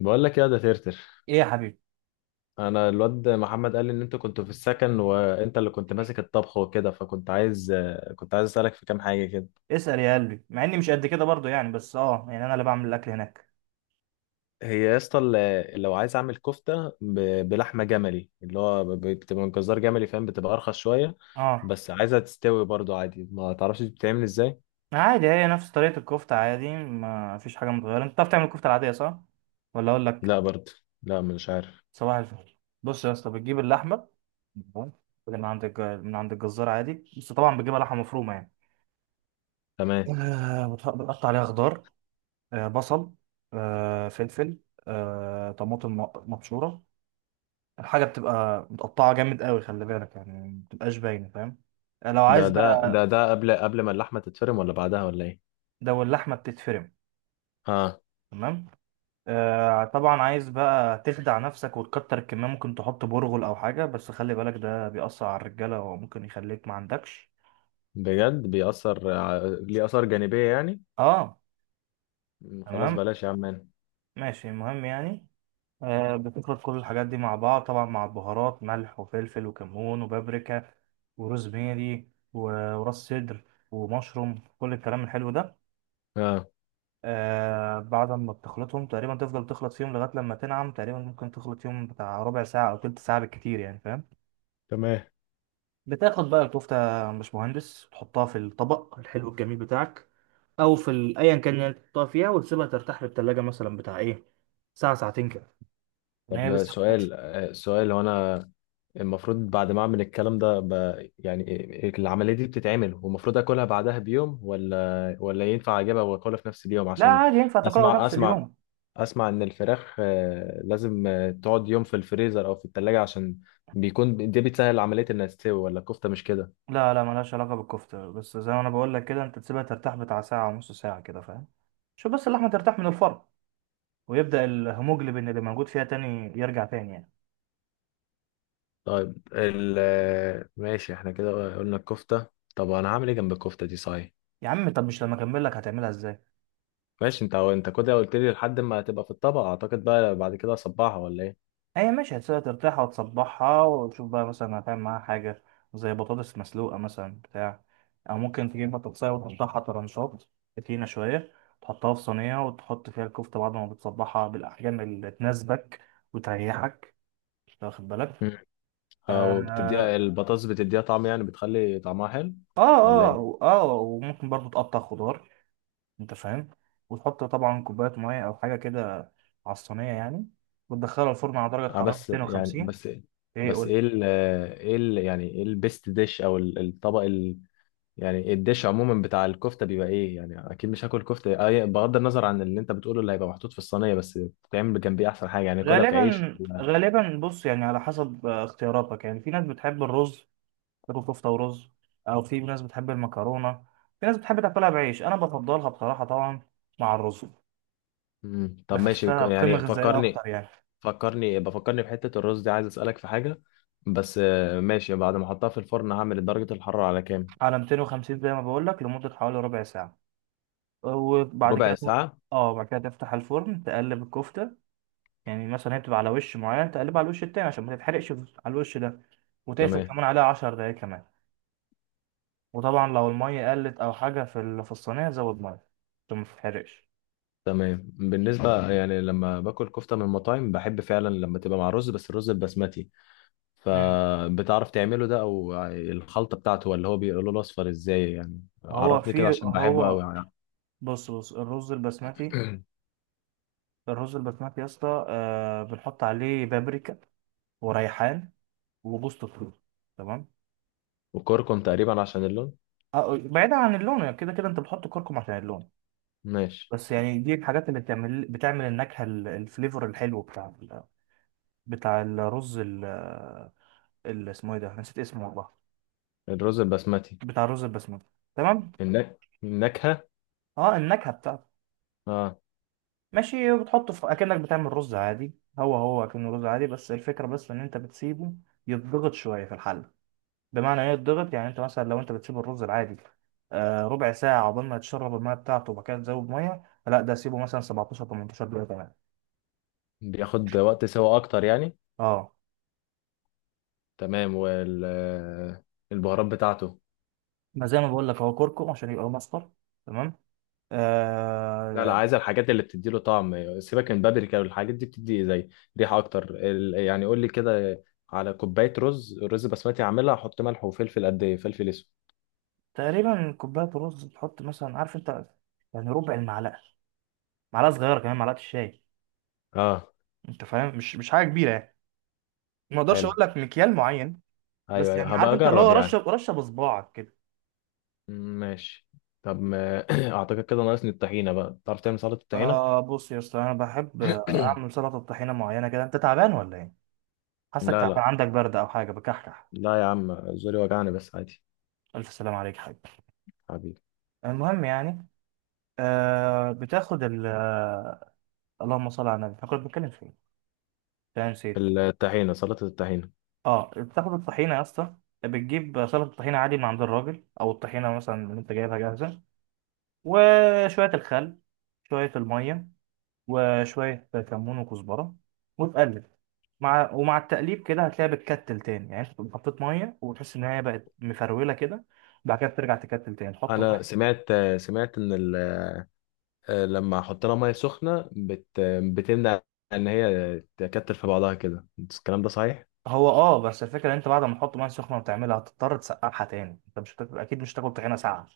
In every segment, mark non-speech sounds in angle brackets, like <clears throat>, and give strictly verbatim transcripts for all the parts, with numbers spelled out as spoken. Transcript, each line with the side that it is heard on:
left: بقول لك يا ده ترتر،
right: ايه يا حبيبي.
left: انا الواد محمد قال لي ان انت كنت في السكن وانت اللي كنت ماسك الطبخ وكده، فكنت عايز كنت عايز اسالك في كام حاجه كده.
right: اسأل يا قلبي، مع اني مش قد كده برضو يعني، بس اه يعني انا اللي بعمل الاكل هناك.
left: هي يا اسطى ال- لو عايز اعمل كفته ب- بلحمه جملي، اللي هو ب- بتبقى من جزار جملي، فاهم؟ بتبقى ارخص شويه،
right: اه
left: بس عايزها تستوي برضو عادي. ما تعرفش بتتعمل ازاي؟
right: عادي، هي نفس طريقة الكفتة عادي، ما فيش حاجة متغيرة. انت بتعرف تعمل الكفتة العادية صح ولا اقول لك؟
left: لا برضو، لا مش عارف.
right: صباح الفل. بص يا اسطى، بتجيب اللحمة، تمام؟ من عند الج... من عند الجزار عادي، بس طبعا بتجيبها لحمة مفرومة يعني.
left: تمام.
right: آه، بتح- بتقطع عليها خضار، آه، بصل، آه، فلفل، آه، طماطم مق- مبشورة. الحاجة بتبقى متقطعة جامد قوي، خلي بالك يعني، ما بتبقاش باينة، فاهم؟ لو
left: ده
right: عايز
left: ده
right: بقى.
left: ده ده قبل قبل ما اللحمه تتفرم، ولا بعدها، ولا ايه؟
right: ده واللحمة بتتفرم.
left: اه.
right: تمام. آه طبعا، عايز بقى تخدع نفسك وتكتر الكمية، ممكن تحط برغل أو حاجة، بس خلي بالك ده بيأثر على الرجالة وممكن يخليك ما عندكش.
left: بجد بيأثر؟ ع- ليه آثار جانبية يعني؟
right: اه.
left: م، خلاص
right: تمام.
left: بلاش يا عم.
right: ماشي، المهم يعني، آه بتخلط كل الحاجات دي مع بعض، طبعا مع البهارات، ملح وفلفل وكمون وبابريكا وروزميري و- وراس صدر ومشروم، كل الكلام الحلو ده.
left: اه.
right: آه بعد ما بتخلطهم تقريبا، تفضل تخلط فيهم لغاية لما تنعم تقريبا، ممكن تخلط فيهم بتاع ربع ساعة أو تلت ساعة بالكتير، يعني فاهم.
left: تمام.
right: بتاخد بقى الكفتة يا باشمهندس، تحطها في الطبق الحلو الجميل بتاعك، أو في ال- أيا كان اللي تحطها فيها، وتسيبها ترتاح في التلاجة مثلا بتاع إيه، ساعة ساعتين كده. إن هي
left: طب
right: لسه ما فتتش.
left: سؤال، آه، سؤال، هو انا المفروض بعد ما اعمل الكلام ده ب... يعني إيه- العملية دي بتتعمل والمفروض اكلها بعدها بيوم، ولا ولا ينفع اجيبها واكلها في نفس اليوم؟
right: لا
left: عشان
right: عادي، ينفع تاكلها
left: اسمع
right: نفس
left: اسمع،
right: اليوم.
left: اسمع ان الفراخ، آه، لازم، آه، تقعد يوم في الفريزر او في التلاجة، عشان بيكون دي بتسهل عملية انها تستوي. ولا الكفتة مش كده؟
right: لا لا، ملهاش علاقة بالكفتة، بس زي ما أنا بقول لك كده، أنت تسيبها ترتاح بتاع ساعة ونص ساعة كده، فاهم. شوف بس اللحمة ترتاح من الفرن، ويبدأ الهيموجلوبين اللي موجود فيها تاني يرجع تاني يعني.
left: طيب ال... آه، ماشي، احنا كده قلنا الكفتة، طب انا هعمل ايه جنب الكفتة دي صحيح؟
right: يا عم طب مش لما أكمل لك هتعملها إزاي.
left: ماشي، انت انت كده قلت لي لحد ما هتبقى في الطبق، اعتقد بقى بعد كده اصبعها ولا ايه؟
right: هي ماشي، هتسيبها ترتاح وتصبحها وتشوف بقى مثلا هتعمل معاها حاجة زي بطاطس مسلوقة مثلا بتاع، أو ممكن تجيب بطاطساية وتقطعها طرنشات تخينة شوية، تحطها في صينية وتحط فيها الكفتة بعد ما بتصبحها بالأحجام اللي تناسبك وتريحك، أنت واخد بالك.
left: مم. او بتديها
right: آه.
left: البطاطس، بتديها طعم يعني، بتخلي طعمها حلو
right: آه
left: ولا ايه؟
right: آه, آه وممكن برضو تقطع خضار، أنت فاهم، وتحط طبعا كوباية مية أو حاجة كده على الصينية يعني، وتدخلها الفرن على درجة
left: اه.
right: حرارة
left: بس يعني
right: مئتين وخمسين.
left: بس
right: إيه
left: بس ايه
right: قول.
left: ال ايه ال يعني ايه البيست ديش او ال- الطبق ال يعني الديش عموما بتاع الكفته بيبقى ايه؟ يعني اكيد مش هاكل كفته اه، بغض النظر عن اللي انت بتقوله اللي هيبقى محطوط في الصينيه، بس بتعمل جنبيه احسن حاجه يعني؟ كلها في عيش
right: غالبا
left: ولا-؟
right: غالبا بص، يعني على حسب آه، اختياراتك، يعني في ناس بتحب الرز، تاكل كفته ورز، او في ناس بتحب المكرونه، في ناس بتحب تاكلها بعيش، انا بفضلها بصراحه طبعا مع الرز،
left: مم. طب ماشي
right: بحسها قيمه
left: يعني،
right: غذائيه
left: فكرني
right: اكتر يعني.
left: فكرني بفكرني بحتة الرز دي، عايز أسألك في حاجة، بس آه، ماشي، بعد ما أحطها في الفرن هعمل درجة الحرارة على كام؟
right: على مئتين وخمسين زي ما بقول لك، لمده حوالي ربع ساعه، وبعد كده
left: ربع
right: ت-.
left: ساعة؟
right: اه بعد كده تفتح الفرن تقلب الكفته، يعني مثلا هي بتبقى على وش معين، تقلبها على الوش التاني عشان ما تتحرقش على الوش ده، وتقفل
left: تمام.
right: كمان عليها 10 دقايق كمان. وطبعا لو المية قلت أو حاجة في ال- في الصينية، زود مية عشان ما تتحرقش.
left: تمام بالنسبة يعني، لما باكل كفتة من المطاعم بحب فعلا لما تبقى مع رز، بس الرز البسمتي،
right: مم.
left: فبتعرف تعمله ده؟ أو الخلطة بتاعته، ولا هو بيقولوا له الأصفر، إزاي يعني؟
right: هو
left: عرفني كده
right: في
left: عشان بحبه أوي
right: هو،
left: يعني.
right: بص بص، الرز البسمتي، الرز البسمتي يا اسطى، آه بنحط عليه بابريكا وريحان وجوز الطيب، تمام.
left: وكركم تقريبا عشان اللون.
right: آه بعيدا عن اللون، كده كده انت بتحط كركم عشان اللون.
left: ماشي.
right: بس يعني دي الحاجات اللي بتعمل بتعمل النكهة ال- الفليفر الحلو بتاع ال- بتاع الرز ال ال- اسمه ايه ده، نسيت اسمه والله.
left: الرز البسمتي.
right: بتاع الرز البسمتي، تمام.
left: النك... النكهة.
right: اه النكهة بتاعته.
left: اه،
right: ماشي، وبتحطه في اكنك بتعمل رز عادي، هو هو اكنه رز عادي، بس الفكره بس ان انت بتسيبه يتضغط شويه في الحله. بمعنى ايه يتضغط؟ يعني انت مثلا لو انت بتسيب الرز العادي آه ربع ساعه عقبال ما يتشرب الميه بتاعته، وبعد كده تزود ميه، لا ده سيبه مثلا سبعتاشر ثمانية عشر دقيقه كمان.
left: بياخد وقت سوا أكتر يعني.
right: اه.
left: تمام، والبهارات بتاعته؟
right: ما زي ما بقول لك، هو كركم عشان يبقى مصفر. تمام.
left: لا لا،
right: آه.
left: عايز الحاجات اللي بتديله طعم، سيبك من بابريكا، والحاجات دي بتدي زي ريحة اكتر ال- يعني قول لي كده، على كوباية رز، رز بسمتي، عاملها احط ملح وفلفل قد ايه؟ فلفل اسود.
right: تقريبا كوبايه رز، تحط مثلا، عارف انت، يعني ربع المعلقه، معلقه صغيره، كمان معلقه الشاي،
left: اه.
right: انت فاهم، مش مش حاجه كبيره يعني، ما اقدرش
left: حلو.
right: اقول لك مكيال معين.
left: ايوه
right: بس
left: ايوه،
right: يعني
left: هبقى
right: عارف انت اللي
left: اجرب
right: هو رشه
left: يعني.
right: رشه بصباعك كده.
left: م- ماشي. طب ما <clears throat> اعتقد كده ناقصني الطحينة بقى، تعرف تعمل سلطة الطحينة؟
right: آه بص يا اسطى، انا بحب اعمل
left: <clears throat>
right: سلطه طحينه معينه كده، انت تعبان ولا ايه؟ حاسك
left: لا
right: تعبان،
left: لا
right: عندك برد او حاجه، بكحكح.
left: لا، يا عم زوري وجعني بس، عادي.
right: الف سلام عليك يا حبيبي.
left: حبيبي.
right: المهم يعني، آه بتاخد ال آه، اللهم صل على النبي، كنت بتكلم في ايه، أنا نسيت.
left: الطحينة، سلطة الطحينة.
right: اه بتاخد الطحينه يا اسطى، بتجيب سلطه طحينه عادي من عند الراجل، او الطحينه مثلا اللي انت جايبها جاهزه، وشويه الخل، شويه الميه، وشوية كمون وكزبرة، وتقلب. مع ومع التقليب كده هتلاقيها بتكتل تاني، يعني انت تقوم حطيت مية وتحس ان هي بقت مفرولة كده، بعد كده بترجع تكتل تاني، تحط
left: انا
right: مية.
left: سمعت، سمعت ان ال آه، لما احط لها ميه سخنه بت... بتمنع ان هي تكتل في بعضها كده، الكلام ده صحيح؟
right: هو اه، بس الفكرة ان انت بعد ما تحط مية سخنة وتعملها هتضطر تسقعها تاني، انت مش هتاكل، اكيد مش هتاكل طحينة ساقعة.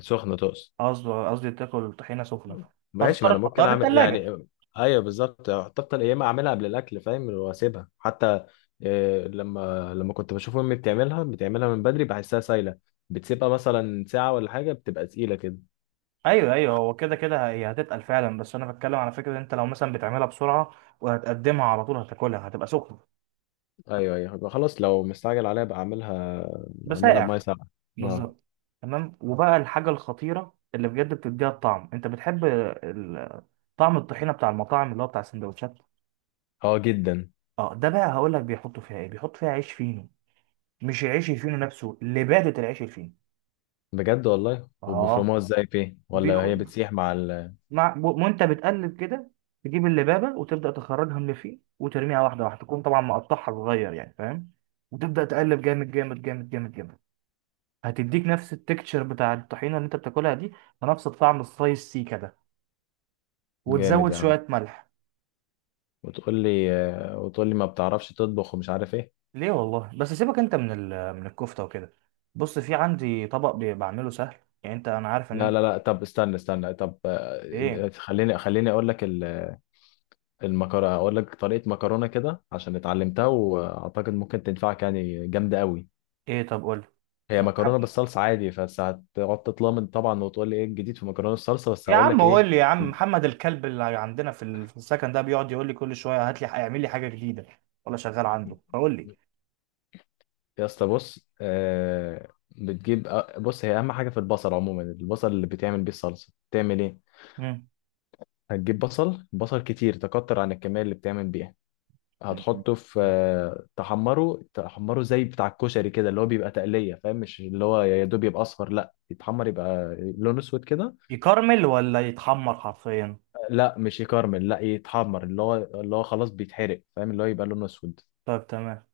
left: سخنه تقصد؟
right: قصدي قصدي تاكل طحينة سخنة،
left: ماشي، ما
right: فهتضطر
left: انا ممكن
right: تحطها في
left: اعمل
right: التلاجة.
left: يعني. ايوه بالظبط، حتى يا اما اعملها قبل الاكل فاهم، واسيبها حتى، إيه لما لما كنت بشوف امي بتعملها، بتعملها من بدري بحسها سايله، بتسيبها مثلا ساعه ولا حاجه، بتبقى تقيله كده.
right: ايوه ايوه، هو كده كده هي هتتقل فعلا، بس انا بتكلم على فكرة ان انت لو مثلا بتعملها بسرعة وهتقدمها على طول هتاكلها، هتبقى سخنة.
left: ايوه ايوه، يبقى خلاص لو مستعجل عليها بقى اعملها، اعملها بميه
right: بسائع.
left: ساقعه. اه.
right: بالظبط. تمام. وبقى الحاجة الخطيرة اللي بجد بتديها الطعم، انت بتحب ال- طعم الطحينة بتاع المطاعم اللي هو بتاع السندوتشات.
left: اه جدا.
right: اه ده بقى هقول لك بيحطوا فيها ايه، بيحطوا فيها عيش فينو، مش العيش الفينو نفسه، لبادة العيش الفينو.
left: بجد والله؟
right: اه،
left: وبيفرموها ازاي فيه ولا هي
right: بيكون
left: بتسيح مع ال؟
right: مع و- وانت بتقلب كده، تجيب اللبابة وتبدأ تخرجها من اللي فيه وترميها واحدة واحدة، تكون طبعا مقطعها صغير يعني فاهم، وتبدأ تقلب جامد جامد جامد جامد جامد. هتديك نفس التكتشر بتاع الطحينة اللي انت بتاكلها دي، ونفس الطعم السلايس سي كده،
left: جامد
right: وتزود
left: يا عم.
right: شوية ملح.
left: وتقول لي آه، وتقول لي ما بتعرفش تطبخ ومش عارف ايه.
right: ليه والله، بس سيبك انت من ال... من الكفتة وكده. بص في عندي طبق بي- بعمله سهل، يعني انت انا عارف ان
left: لا
right: انت.
left: لا لا، طب استنى استنى، طب
right: ايه.
left: آه، خليني خليني اقول لك ال- المكرونه، اقول لك طريقه مكرونه كده عشان اتعلمتها، واعتقد ممكن تنفعك يعني، جامده قوي.
right: ايه طب قول
left: هي
right: لي. محمد.
left: مكرونه بالصلصه عادي، بس هتقعد تطلمن طبعا وتقول لي ايه الجديد في مكرونه الصلصه، بس
right: يا
left: هقول
right: عم
left: لك ايه.
right: قول لي يا عم، محمد الكلب اللي عندنا في ال- في السكن ده بيقعد يقول لي كل شوية هات لي اعمل لي حاجة جديدة، ولا شغال عنده، فقول لي.
left: يا اسطى بص، آه. بتجيب آه، بص، هي اهم حاجه في البصل عموما، البصل اللي بتعمل بيه الصلصه بتعمل ايه؟
right: مم.
left: هتجيب بصل، بصل كتير، تكتر عن الكمية اللي بتعمل بيها. هتحطه في،
right: مم.
left: آه، تحمره، تحمره زي بتاع الكشري كده، اللي هو بيبقى تقلية فاهم، مش اللي هو يا دوب يبقى أصفر، لا يتحمر يبقى لونه أسود كده.
right: يكرمل ولا يتحمر حرفيا.
left: لا مش يكرمل، لا يتحمر، اللي هو اللي هو خلاص بيتحرق فاهم، اللي هو يبقى لونه أسود.
right: طيب تمام.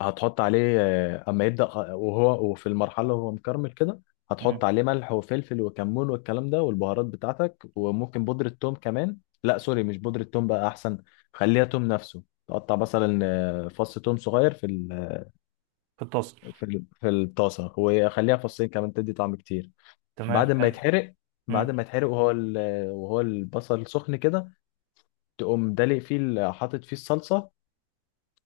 left: هتحط عليه، آه، اما يبدأ خ- وهو وفي المرحلة وهو مكرمل كده،
right: مم.
left: هتحط عليه ملح وفلفل وكمون والكلام ده، والبهارات بتاعتك، وممكن بودرة توم كمان. لا سوري، مش بودرة توم، بقى احسن خليها توم نفسه، تقطع مثلا آه، فص توم صغير في ال،
right: في الطاسة.
left: في ال، في الطاسة، وخليها فصين كمان تدي طعم كتير.
right: تمام
left: بعد ما
right: حلو.
left: يتحرق،
right: مم.
left: بعد ما يتحرق وهو ال- وهو البصل سخن كده، تقوم دلق فيه ال- حاطط فيه الصلصة،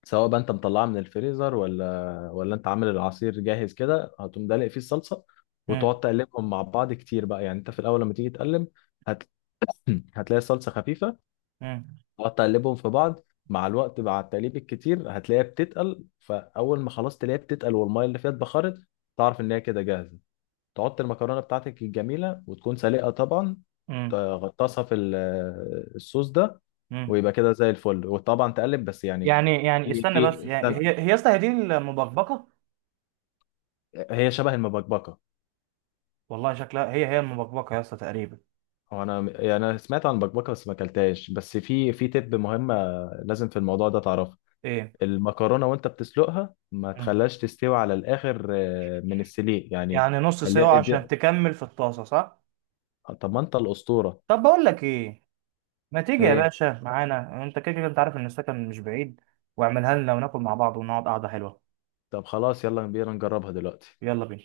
left: سواء بقى انت مطلعها من الفريزر، ولا ولا انت عامل العصير جاهز كده، هتقوم دلق فيه الصلصه،
right: مم.
left: وتقعد تقلبهم مع بعض كتير بقى يعني. انت في الاول لما تيجي تقلب، هت... <clears throat> هتلاقي الصلصه خفيفه،
right: مم.
left: تقعد تقلبهم في بعض، مع الوقت مع التقليب الكتير هتلاقيها بتتقل، فاول ما خلاص تلاقيها بتتقل والميه اللي فيها اتبخرت، تعرف ان هي كده جاهزه. تحط المكرونه بتاعتك الجميله، وتكون سلقه طبعا،
right: مم.
left: تغطسها في ال- الصوص ده،
right: مم.
left: ويبقى كده زي الفل، وطبعا تقلب بس يعني.
right: يعني يعني
left: في
right: استنى بس،
left: في
right: يعني هي هي يا اسطى هي دي المبكبكه.
left: هي شبه المبكبكه.
right: والله شكلها هي هي المبكبكه يا اسطى تقريبا.
left: هو انا يعني، انا سمعت عن البكبكه بس ما اكلتهاش، بس في في تب مهمه لازم في الموضوع ده تعرفها.
right: ايه.
left: المكرونه وانت بتسلقها ما
right: مم.
left: تخليهاش تستوي على الاخر، آه، من السليق يعني،
right: يعني نص
left: خليها
right: سوا
left: ادي.
right: عشان تكمل في الطاسه صح.
left: طب ما انت الاسطوره.
right: طب بقول لك ايه، ما تيجي يا
left: ايه.
right: باشا معانا، انت كده كده انت عارف ان السكن مش بعيد، واعملها لنا وناكل مع بعض ونقعد قعده حلوه.
left: طب خلاص، يلا بينا نجربها دلوقتي.
right: يلا بينا.